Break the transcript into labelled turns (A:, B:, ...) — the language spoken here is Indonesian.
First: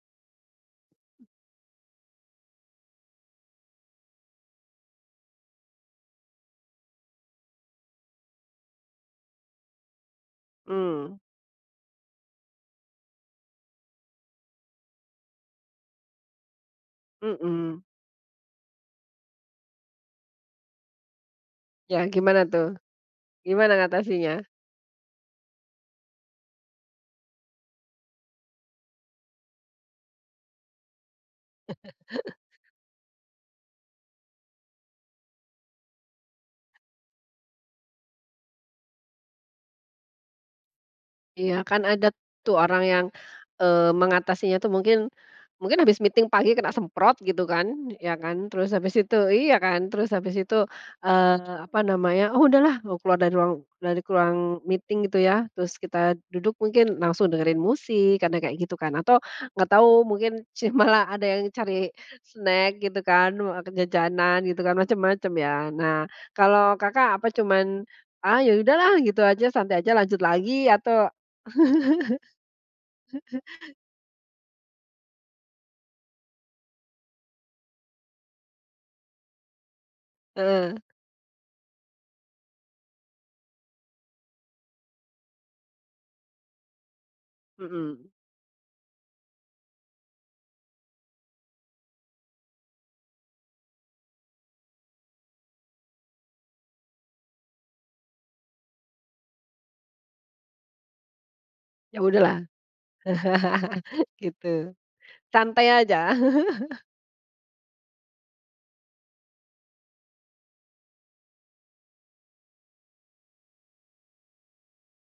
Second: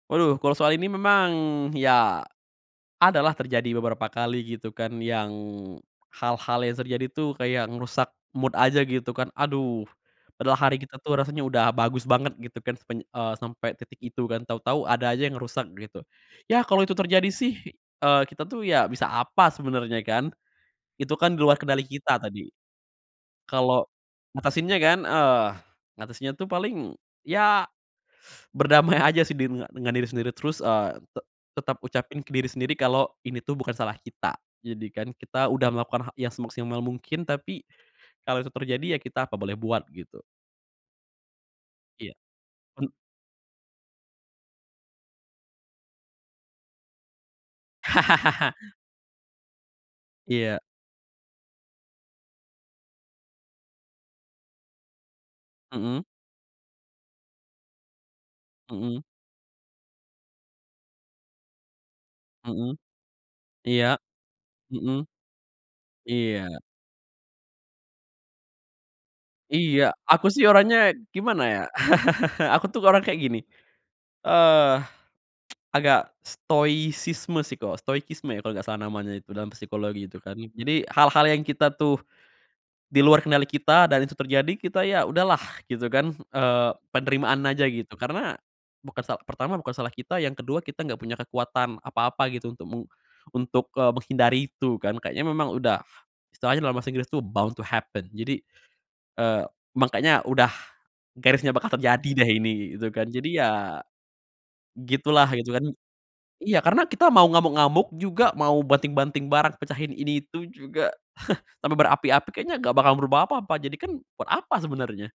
A: Waduh, kalau soal ini memang, ya, adalah terjadi beberapa kali, gitu kan, yang hal-hal yang terjadi tuh, kayak ngerusak mood aja, gitu kan. Aduh, padahal hari kita
B: Mmm.
A: tuh rasanya udah bagus banget, gitu kan, sepanj eee, sampai titik itu, kan. Tau-tau, ada aja yang ngerusak, gitu. Yah, kalo itu terjadi sih,
B: Mhm.
A: eee, kita tuh, ya bisa apa, sebenernya, kan. Itu kan di luar kendali
B: Ya,
A: kita,
B: gimana
A: tadi.
B: tuh? Gimana
A: Kalau
B: ngatasinya?
A: ngatasinnya kan? Eee, ngatasinnya tuh paling ya berdamai aja sih, di denga dengan diri sendiri. Terus, eee, te tetap ucapin ke diri sendiri, kalau ini tuh bukan salah kita. Jadi kan kita udah melakukan ha yang semaksimal mungkin. Tapi, kalau itu terjadi, ya kita apa boleh buat, gitu.
B: Iya, kan ada
A: Iya.
B: tuh, orang
A: Pen
B: yang, eee, mengatasinya tuh, mungkin, mungkin habis meeting pagi kena semprot, gitu kan, ya kan, terus habis itu iya kan? Terus habis itu,
A: Iya.
B: eee, apa namanya, "Oh, udahlah!" Mau keluar dari ruang dari ruang meeting, gitu ya, terus kita
A: Mhm.
B: duduk mungkin, langsung dengerin musik, kadang kayak gitu, kan.
A: Mhm
B: Atau, nggak tahu, mungkin sih, malah ada yang cari
A: Mhm.
B: snack, gitu kan, wa ke
A: Iya.
B: jajanan, gitu kan?
A: Mhm.
B: Macem-macem, ya. Nah,
A: Iya.
B: kalau Kakak apa cuman, "Ah, ya udahlah!" Gitu aja, santai
A: Iya.
B: aja, lanjut
A: Aku sih
B: lagi,
A: orangnya,
B: atau
A: gimana ya? Aku tuh, orang kayak gini, eee, agak stoikisme sih ko stoikisme ya, kalo nggak salah, namanya itu, dalam psikologi, gitu kan.
B: Heeh.
A: Jadi, hal-hal yang kita tuh, di luar kendali kita, dan itu terjadi, kita ya udahlah, gitu kan. Eee, penerimaan aja, gitu.
B: Mhm.
A: Karena, bukan sal pertama, bukan salah kita, yang ke-2, kita nggak punya kekuatan apa-apa, gitu, untuk meng untuk, eee, menghindari itu, kan. Kayaknya memang udah, istilahnya dalam bahasa Inggris tuh, bound to happen. Jadi, eee, mangkanya udah garisnya bakal
B: "Ya
A: terjadi deh,
B: udahlah"?
A: ini, kek gitu kan. Jadi, ya
B: Gitu.
A: gitulah, gitu kan.
B: Santai aja.
A: Iya, karena kita mau ngamuk-ngamuk juga, mau banting-banting barang, pecahin ini-itu juga, sampai berapi-api, kayaknya nggak bakal merubah apa-apa. Jadi kan, buat apa, sebenarnya?